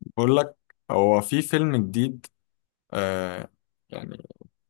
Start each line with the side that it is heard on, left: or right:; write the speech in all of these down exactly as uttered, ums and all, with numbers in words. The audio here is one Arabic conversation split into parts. left: بقول لك، هو في فيلم جديد. آه. يعني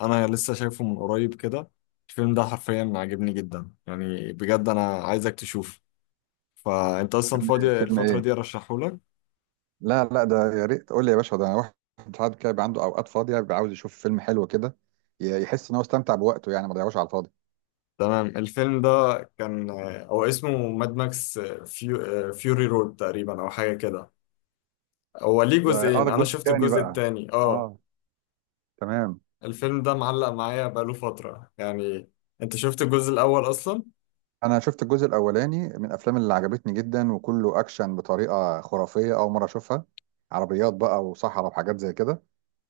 left: انا لسه شايفه من قريب كده. الفيلم ده حرفيا عاجبني جدا، يعني بجد انا عايزك تشوفه، فانت اصلا
right: فيلم إيه؟
left: فاضي
right: فيلم
left: الفترة دي
right: ايه؟
left: ارشحه لك.
right: لا لا، ده يا ريت قول لي يا باشا. ده انا واحد ساعات كده بيبقى عنده اوقات فاضيه، بيبقى عاوز يشوف فيلم حلو كده، ي- يحس ان هو استمتع بوقته يعني ما ضيعوش على الفاضي.
left: تمام. الفيلم ده كان آه، هو اسمه ماد ماكس، آه، فيو آه، فيوري رود تقريبا او حاجة كده. هو ليه
right: ده اه
left: جزئين،
right: ده
left: انا
right: الجزء
left: شفت
right: الثاني
left: الجزء
right: بقى.
left: التاني. اه.
right: اه، تمام.
left: الفيلم ده معلق معايا بقاله فترة يعني. انت شفت الجزء الاول اصلا؟
right: انا شفت الجزء الاولاني من الافلام اللي عجبتني جدا، وكله اكشن بطريقه خرافيه اول مره اشوفها. عربيات بقى وصحراء وحاجات زي كده.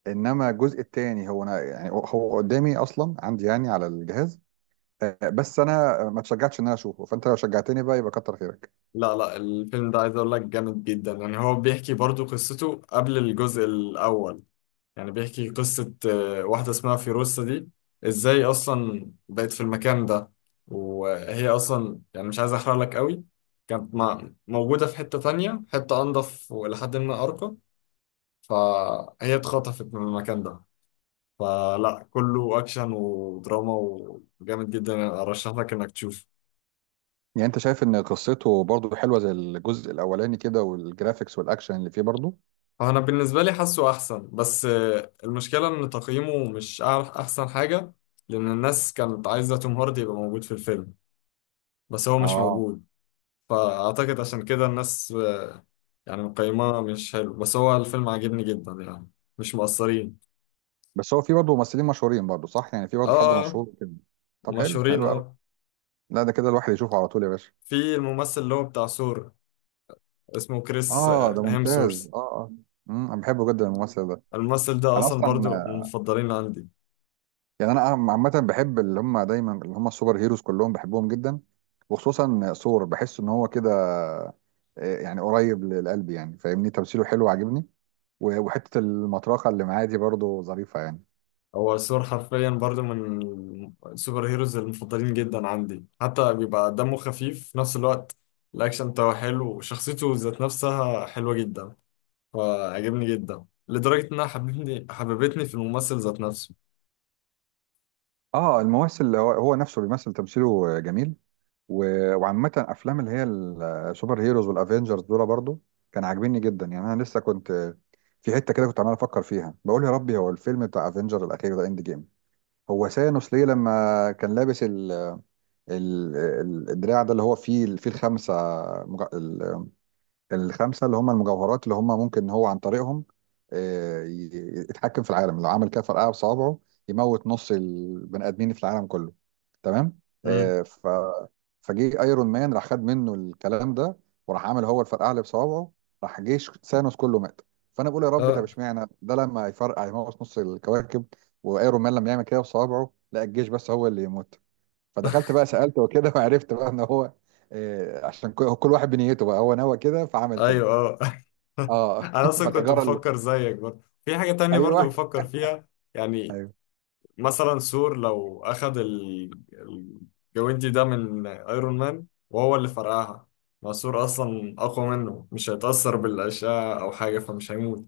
right: انما الجزء الثاني هو انا يعني هو قدامي اصلا عندي يعني على الجهاز. آه، بس انا ما تشجعتش ان انا اشوفه، فانت لو شجعتني بقى يبقى كتر خيرك.
left: لا لا، الفيلم ده عايز اقول لك جامد جدا، يعني هو بيحكي برضو قصته قبل الجزء الاول. يعني بيحكي قصة آه، واحدة اسمها فيروسة دي، ازاي اصلا بقت في المكان ده، وهي اصلا يعني مش عايز احرق لك قوي. كانت مع- موجودة في حتة تانية، حتة انضف ولحد ما ارقى، فهي اتخطفت من المكان ده. فلا كله اكشن ودراما وجامد جدا، ارشح لك انك تشوفه.
right: يعني انت شايف ان قصته برضو حلوه زي الجزء الاولاني كده، والجرافيكس والاكشن اللي فيه برضو؟
left: هو انا بالنسبه لي حاسه احسن، بس آه، المشكله ان تقييمه مش أع- احسن حاجه، لان الناس كانت عايزه توم هاردي يبقى موجود في الفيلم، بس هو مش
right: اه.
left: موجود. فاعتقد عشان كده الناس، آه، يعني مقيماه مش حلو، بس هو الفيلم عاجبني جدا يعني، مش مقصرين.
right: بس هو فيه برضو ممثلين مشهورين برضو، صح؟ يعني فيه
left: اه،
right: برضو حد
left: آه، آه،
right: مشهور كده. طب حلو،
left: مشهورين
right: حلو قوي.
left: اه.
right: لا ده كده الواحد يشوفه على طول يا باشا.
left: في الممثل اللي هو بتاع ثور، اسمه كريس
right: اه
left: آه،
right: ده
left: هيمسورث.
right: ممتاز، اه اه. امم انا بحبه جدا الممثل ده.
left: الممثل ده
right: انا
left: اصلا
right: اصلا،
left: برضو من المفضلين عندي.
right: يعني انا عم- عامه بحب اللي هم دايما، اللي هم السوبر هيروز كلهم بحبهم جدا. وخصوصا ثور بحس ان هو كده، آه، يعني قريب للقلب يعني فاهمني، تمثيله حلو عاجبني. و- وحته المطرقه اللي معاه دي برضو ظريفه يعني.
left: هو ثور حرفيا برضو من السوبر هيروز المفضلين جدا عندي، حتى بيبقى دمه خفيف في نفس الوقت. الأكشن بتاعه حلو وشخصيته ذات نفسها حلوة جدا، فعجبني جدا لدرجة إنها حببتني حببتني في الممثل ذات نفسه.
right: اه الممثل هو هو نفسه بيمثل، تمثيله جميل. و- وعامة افلام اللي هي السوبر هيروز والافينجرز دول برضو كان عاجبني جدا يعني. انا لسه كنت في حتة كده كنت عمال افكر فيها، بقول يا ربي، هو الفيلم بتاع افنجر الاخير ده اند جيم، هو سانوس ليه لما كان لابس ال ال ال- الدراع ده اللي هو فيه فيه الخمسة الخمسه اللي هم المجوهرات، اللي هم ممكن هو عن طريقهم آه، ي- يتحكم في العالم، لو عمل كده فرقعه بصوابعه يموت نص البني ادمين في العالم كله. تمام.
left: امم.
right: آه، ف فجه ايرون مان راح خد منه الكلام ده، وراح عمل هو الفرقعه اللي بصوابعه، راح جيش ثانوس كله مات. فانا بقول يا رب، طب
left: اه.
right: اشمعنى ده لما يفرقع يموت نص الكواكب، وايرون مان لما يعمل كده بصوابعه لا الجيش بس هو اللي يموت؟ فدخلت بقى سالت وكده وعرفت بقى ان هو آه، عشان كل كل واحد بنيته، بقى هو نوى كده فعمل كده.
left: أيوه. اه.
right: اه
left: أنا أصلا كنت
right: فالحجاره اللي،
left: بفكر زيك برضه في حاجة تانية برضه
right: ايوه
left: بفكر فيها. يعني
right: ايوه
left: مثلا ثور لو أخد ال- الجوينتي ده من أيرون مان وهو اللي فرقعها، ما ثور أصلا أقوى منه، مش هيتأثر بالأشعة أو حاجة فمش هيموت،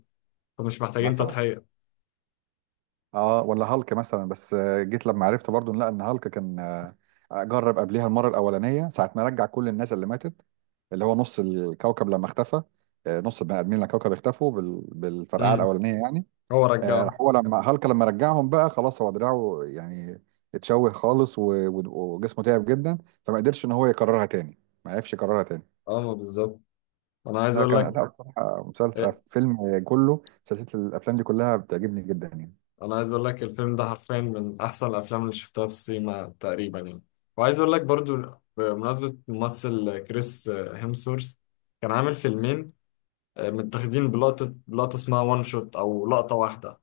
left: فمش محتاجين
right: مثلا،
left: تضحية.
right: اه ولا هالك مثلا. بس آه، جيت لما عرفت برضو إن لا ان هالك كان آه، جرب قبليها المره الاولانيه ساعه ما رجع كل الناس اللي ماتت، اللي هو نص الكوكب لما اختفى. آه، نص البني ادمين اللي على الكوكب اختفوا بال- بالفرقعه
left: امم.
right: الاولانيه يعني.
left: هو
right: آه،
left: رجعه.
right: راح هو لما هالك لما رجعهم بقى خلاص، هو دراعه يعني اتشوه خالص، و- و- وجسمه تعب جدا، فما قدرش ان هو يكررها تاني، ما عرفش يكررها تاني.
left: اه، ما بالظبط. أنا عايز
right: لا
left: أقول
right: كان
left: لك،
right: لا بصراحة، مسلسل آه،
left: إيه؟
right: فيلم كله، سلسلة الأفلام دي كلها بتعجبني جدا يعني.
left: أنا عايز أقول لك الفيلم ده حرفيا من أحسن الأفلام اللي شفتها في السينما تقريبا يعني. وعايز أقول لك برضو، بمناسبة ممثل كريس هيمسورث، كان عامل فيلمين آه، متاخدين بلقطة لقطة، اسمها وان شوت أو لقطة واحدة.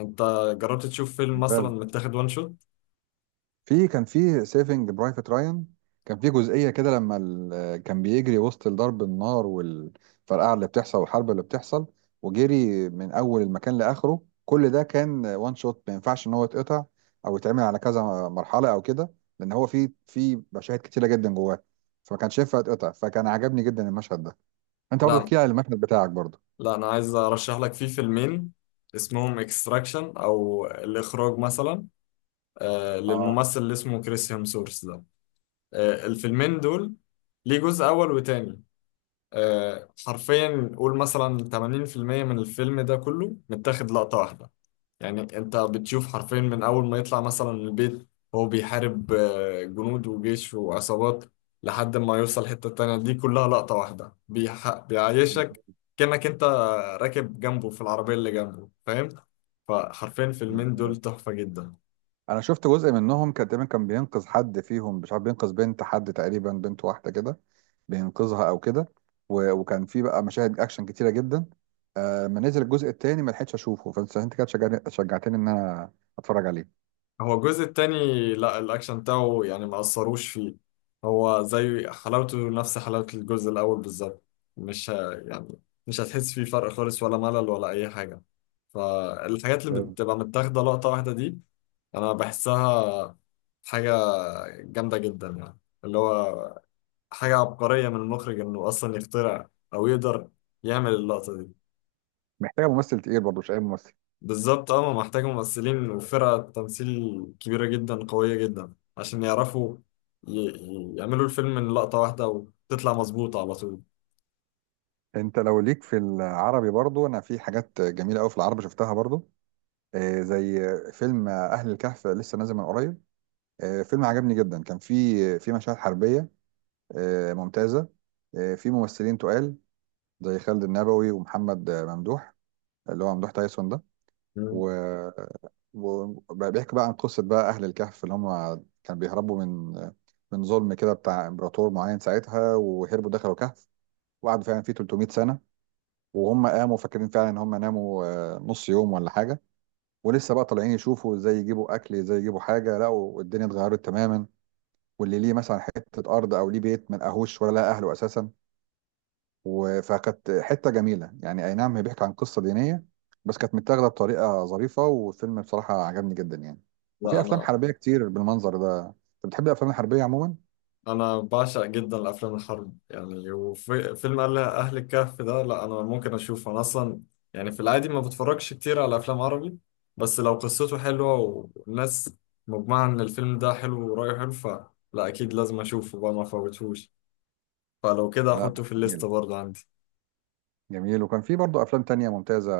left: انت جربت تشوف فيلم مثلا
right: ممتاز.
left: متاخد وان شوت؟
right: في كان في سيفنج برايفت رايان، كان في جزئية كده لما ال... كان بيجري وسط ضرب النار والفرقعة اللي بتحصل والحرب اللي بتحصل، وجري من أول المكان لآخره، كل ده كان وان شوت، ما ينفعش إن هو يتقطع أو يتعمل على كذا مرحلة أو كده، لأن هو في في مشاهد كتيرة جدا جواه، فما كانش ينفع يتقطع، فكان عجبني جدا المشهد ده. أنت برضه
left: لا
right: احكي لي على المشهد بتاعك برضه.
left: لا انا عايز ارشح لك فيه فيلمين، اسمهم اكستراكشن او الاخراج مثلا، آه،
right: اه
left: للممثل اللي اسمه كريس هيمسورث ده. آه، الفيلمين دول ليه جزء اول وتاني. آه، حرفيا قول مثلا ثمانين في المية من الفيلم ده كله متاخد لقطة واحدة. يعني انت بتشوف حرفيا من اول ما يطلع مثلا من البيت، هو بيحارب آه، جنود وجيش وعصابات لحد ما يوصل حتة تانية، دي كلها لقطة واحدة، بيح... بيعيشك كأنك انت راكب جنبه في العربية اللي جنبه، فاهم؟ فحرفيا الفيلمين دول
right: ممتاز.
left: تحفة جدا.
right: انا شفت جزء منهم، كان تقريبا كان بينقذ حد فيهم مش عارف، بينقذ بنت حد تقريبا، بنت واحده كده بينقذها او كده. و- وكان في بقى مشاهد اكشن كتيره جدا. آه، ما نزل الجزء التاني ما لحقتش اشوفه، فانت انت كده شجعني- شجعتني ان انا اتفرج عليه.
left: هو الجزء التاني، لا الأكشن بتاعه يعني ما أثروش فيه، هو زي حلاوته، نفس حلاوة الجزء الأول بالظبط. مش ه... يعني مش هتحس فيه فرق خالص، ولا ملل ولا أي حاجة. فالحاجات اللي
right: ممتاز.
left: بتبقى متاخدة لقطة واحدة دي، أنا بحسها حاجة جامدة جدا، يعني اللي هو حاجة عبقرية من المخرج إنه أصلا يخترع أو يقدر يعمل اللقطة دي.
right: محتاجه ممثل تقيل برضه، مش اي ممثل.
left: بالظبط اه، ما محتاجة ممثلين وفرقة تمثيل كبيرة جدا قوية جدا عشان يعرفوا ي... ي- يعملوا الفيلم من لقطة واحدة وتطلع مظبوطة على طول.
right: انت لو ليك في العربي برضه، انا في حاجات جميله قوي في العربي شفتها برضه، آه، زي فيلم اهل الكهف، لسه نازل من قريب. آه، فيلم عجبني جدا. كان في في مشاهد حربيه آه، ممتازة، آه، في ممثلين تقال زي خالد النبوي ومحمد آه، ممدوح، اللي هو ممدوح تايسون ده. و...
left: مم.
right: وبيحكي بقى عن قصة بقى أهل الكهف، اللي هم كانوا بيهربوا من آه، من ظلم كده بتاع إمبراطور معين ساعتها، وهربوا دخلوا كهف، وقعدوا فعلا فيه 300 سنة، وهم قاموا فاكرين فعلا إن هم ناموا آه، نص يوم ولا حاجة. ولسه بقى طالعين يشوفوا ازاي يجيبوا أكل، ازاي يجيبوا حاجة، لقوا الدنيا اتغيرت تماما، واللي ليه مثلا حتة أرض أو ليه بيت ما لقاهوش، ولا لقى أهله أساسا. و- فكانت حته جميله يعني، اي نعم هي بيحكي عن قصه دينيه، بس كانت متاخده بطريقه ظريفه، والفيلم بصراحه عجبني جدا يعني. وفي
left: لا
right: افلام
left: أنا،
right: حربيه كتير بالمنظر ده، انت بتحب الافلام الحربيه عموما؟
left: أنا بعشق جدا الأفلام الحرب يعني، وفيلم أهل أهل الكهف ده، لا أنا ممكن أشوفه. أنا أصلا يعني في العادي ما بتفرجش كتير على أفلام عربي، بس لو قصته حلوة، والناس مجمعة إن الفيلم ده حلو ورأيه حلو، فلا أكيد لازم أشوفه بقى، ما أفوتهوش. فلو كده
right: لا
left: أحطه في
right: جميل،
left: الليستة برضه عندي.
right: جميل. وكان في برضه افلام تانية ممتازه،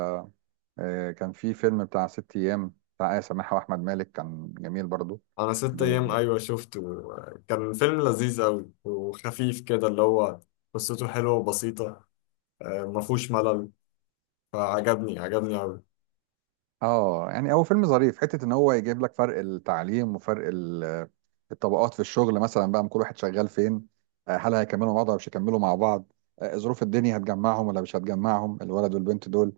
right: آه، كان في فيلم بتاع ست ايام بتاع آية سماحه واحمد مالك، كان جميل برضه.
left: انا ست ايام ايوه شفته، كان فيلم لذيذ قوي وخفيف كده، اللي هو قصته حلوه وبسيطه، آه، ما فيهوش ملل، فعجبني عجبني قوي.
right: اه يعني هو فيلم ظريف، حته ان هو يجيب لك فرق التعليم وفرق ال- الطبقات في الشغل مثلا بقى، من كل واحد شغال فين، آه، هل هيكملوا مع بعض ولا مش هيكملوا مع بعض، آه، ظروف الدنيا هتجمعهم ولا مش هتجمعهم الولد والبنت دول.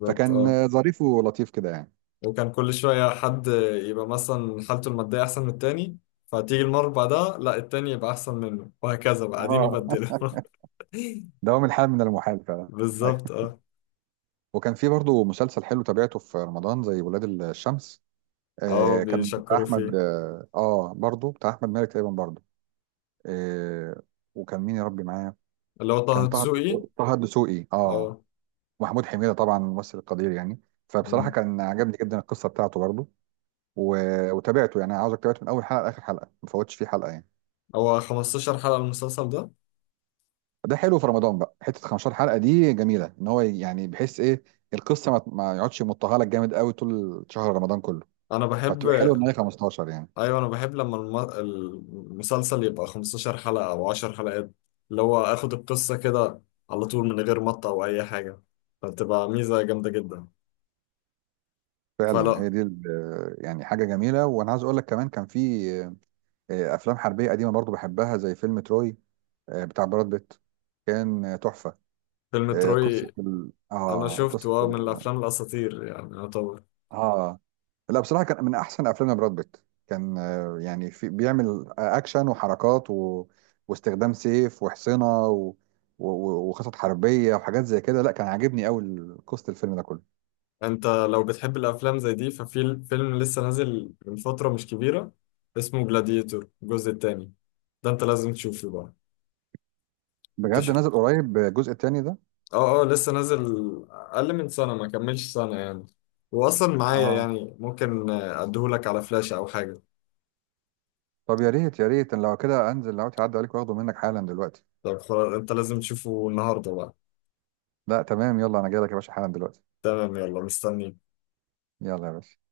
left: بالظبط
right: فكان
left: اه.
right: آه، ظريف ولطيف كده يعني.
left: وكان كل شويه حد يبقى مثلا حالته الماديه احسن من التاني، فتيجي المره اللي بعدها لا التاني يبقى احسن منه، وهكذا بقى قاعدين
right: اه
left: يبدلوا.
right: دوام الحال من المحال فعلا. أيوة.
left: بالظبط اه.
right: وكان في برضه مسلسل حلو تابعته في رمضان زي ولاد الشمس.
left: اه،
right: آه، كان بتاع
left: بيشكروا
right: احمد
left: فيه.
right: اه آه، برضه بتاع احمد مالك تقريبا برضه. آه، وكان مين يا ربي معاه؟
left: اللي هو طه
right: كان طه
left: دسوقي.
right: طه الدسوقي. اه.
left: اه.
right: محمود حميدة طبعا ممثل قدير يعني، فبصراحة
left: مم.
right: كان عجبني جدا القصة بتاعته برضه. و... وتابعته يعني، عاوزك تابعته من أول حلقة لآخر حلقة، ما فوتش فيه حلقة يعني.
left: هو خمسة عشر حلقه المسلسل ده.
right: ده حلو في رمضان بقى، حتة 15 حلقة دي جميلة إن هو يعني، بحيث إيه؟ القصة ما, ما يقعدش يمطها لك جامد قوي طول شهر رمضان كله،
left: انا بحب،
right: فبتبقى حلوة إن هي خمستاشر يعني.
left: ايوه انا بحب لما الم- المسلسل يبقى 15 حلقة او 10 حلقات، اللي هو اخد القصة كده على طول من غير مطة او اي حاجة، فبتبقى ميزة جامدة جدا.
right: فعلا
left: فلا
right: هي دي ال- يعني حاجة جميلة. وأنا عايز أقول لك كمان، كان في آه، أفلام حربية قديمة برضه بحبها زي فيلم تروي، آه، بتاع براد بيت، كان تحفة.
left: فيلم
right: آه،
left: تروي
right: قصه ال...
left: انا
right: اه قصه
left: شفته اه، من
right: ال...
left: الافلام الاساطير يعني يعتبر.
right: اه لا بصراحه كان من احسن افلام براد بيت. كان آه، يعني في بيعمل آه، اكشن وحركات، و... واستخدام سيف وحصنه، و... و... و- وخطط حربيه وحاجات زي كده. لا كان عاجبني قوي قصه الفيلم ده كله.
left: انت لو بتحب الافلام زي دي ففي فيلم لسه نازل من فترة مش كبيرة، اسمه جلاديتور الجزء التاني، ده انت لازم تشوفه بقى. انت،
right: بجد نازل قريب الجزء التاني ده؟
left: اه اه لسه نازل، اقل من سنه، ما كملش سنه يعني، واصلا معايا،
right: اه،
left: يعني ممكن اديهولك على فلاش او حاجه.
right: طب يا ريت، يا ريت، أنا لو كده انزل لو تعدي عليك، واخده منك حالا دلوقتي.
left: طب خلاص انت لازم تشوفه النهارده بقى.
right: لا تمام يلا، انا جاي لك يا باشا حالا دلوقتي.
left: تمام يلا مستنيك.
right: يلا يا باشا.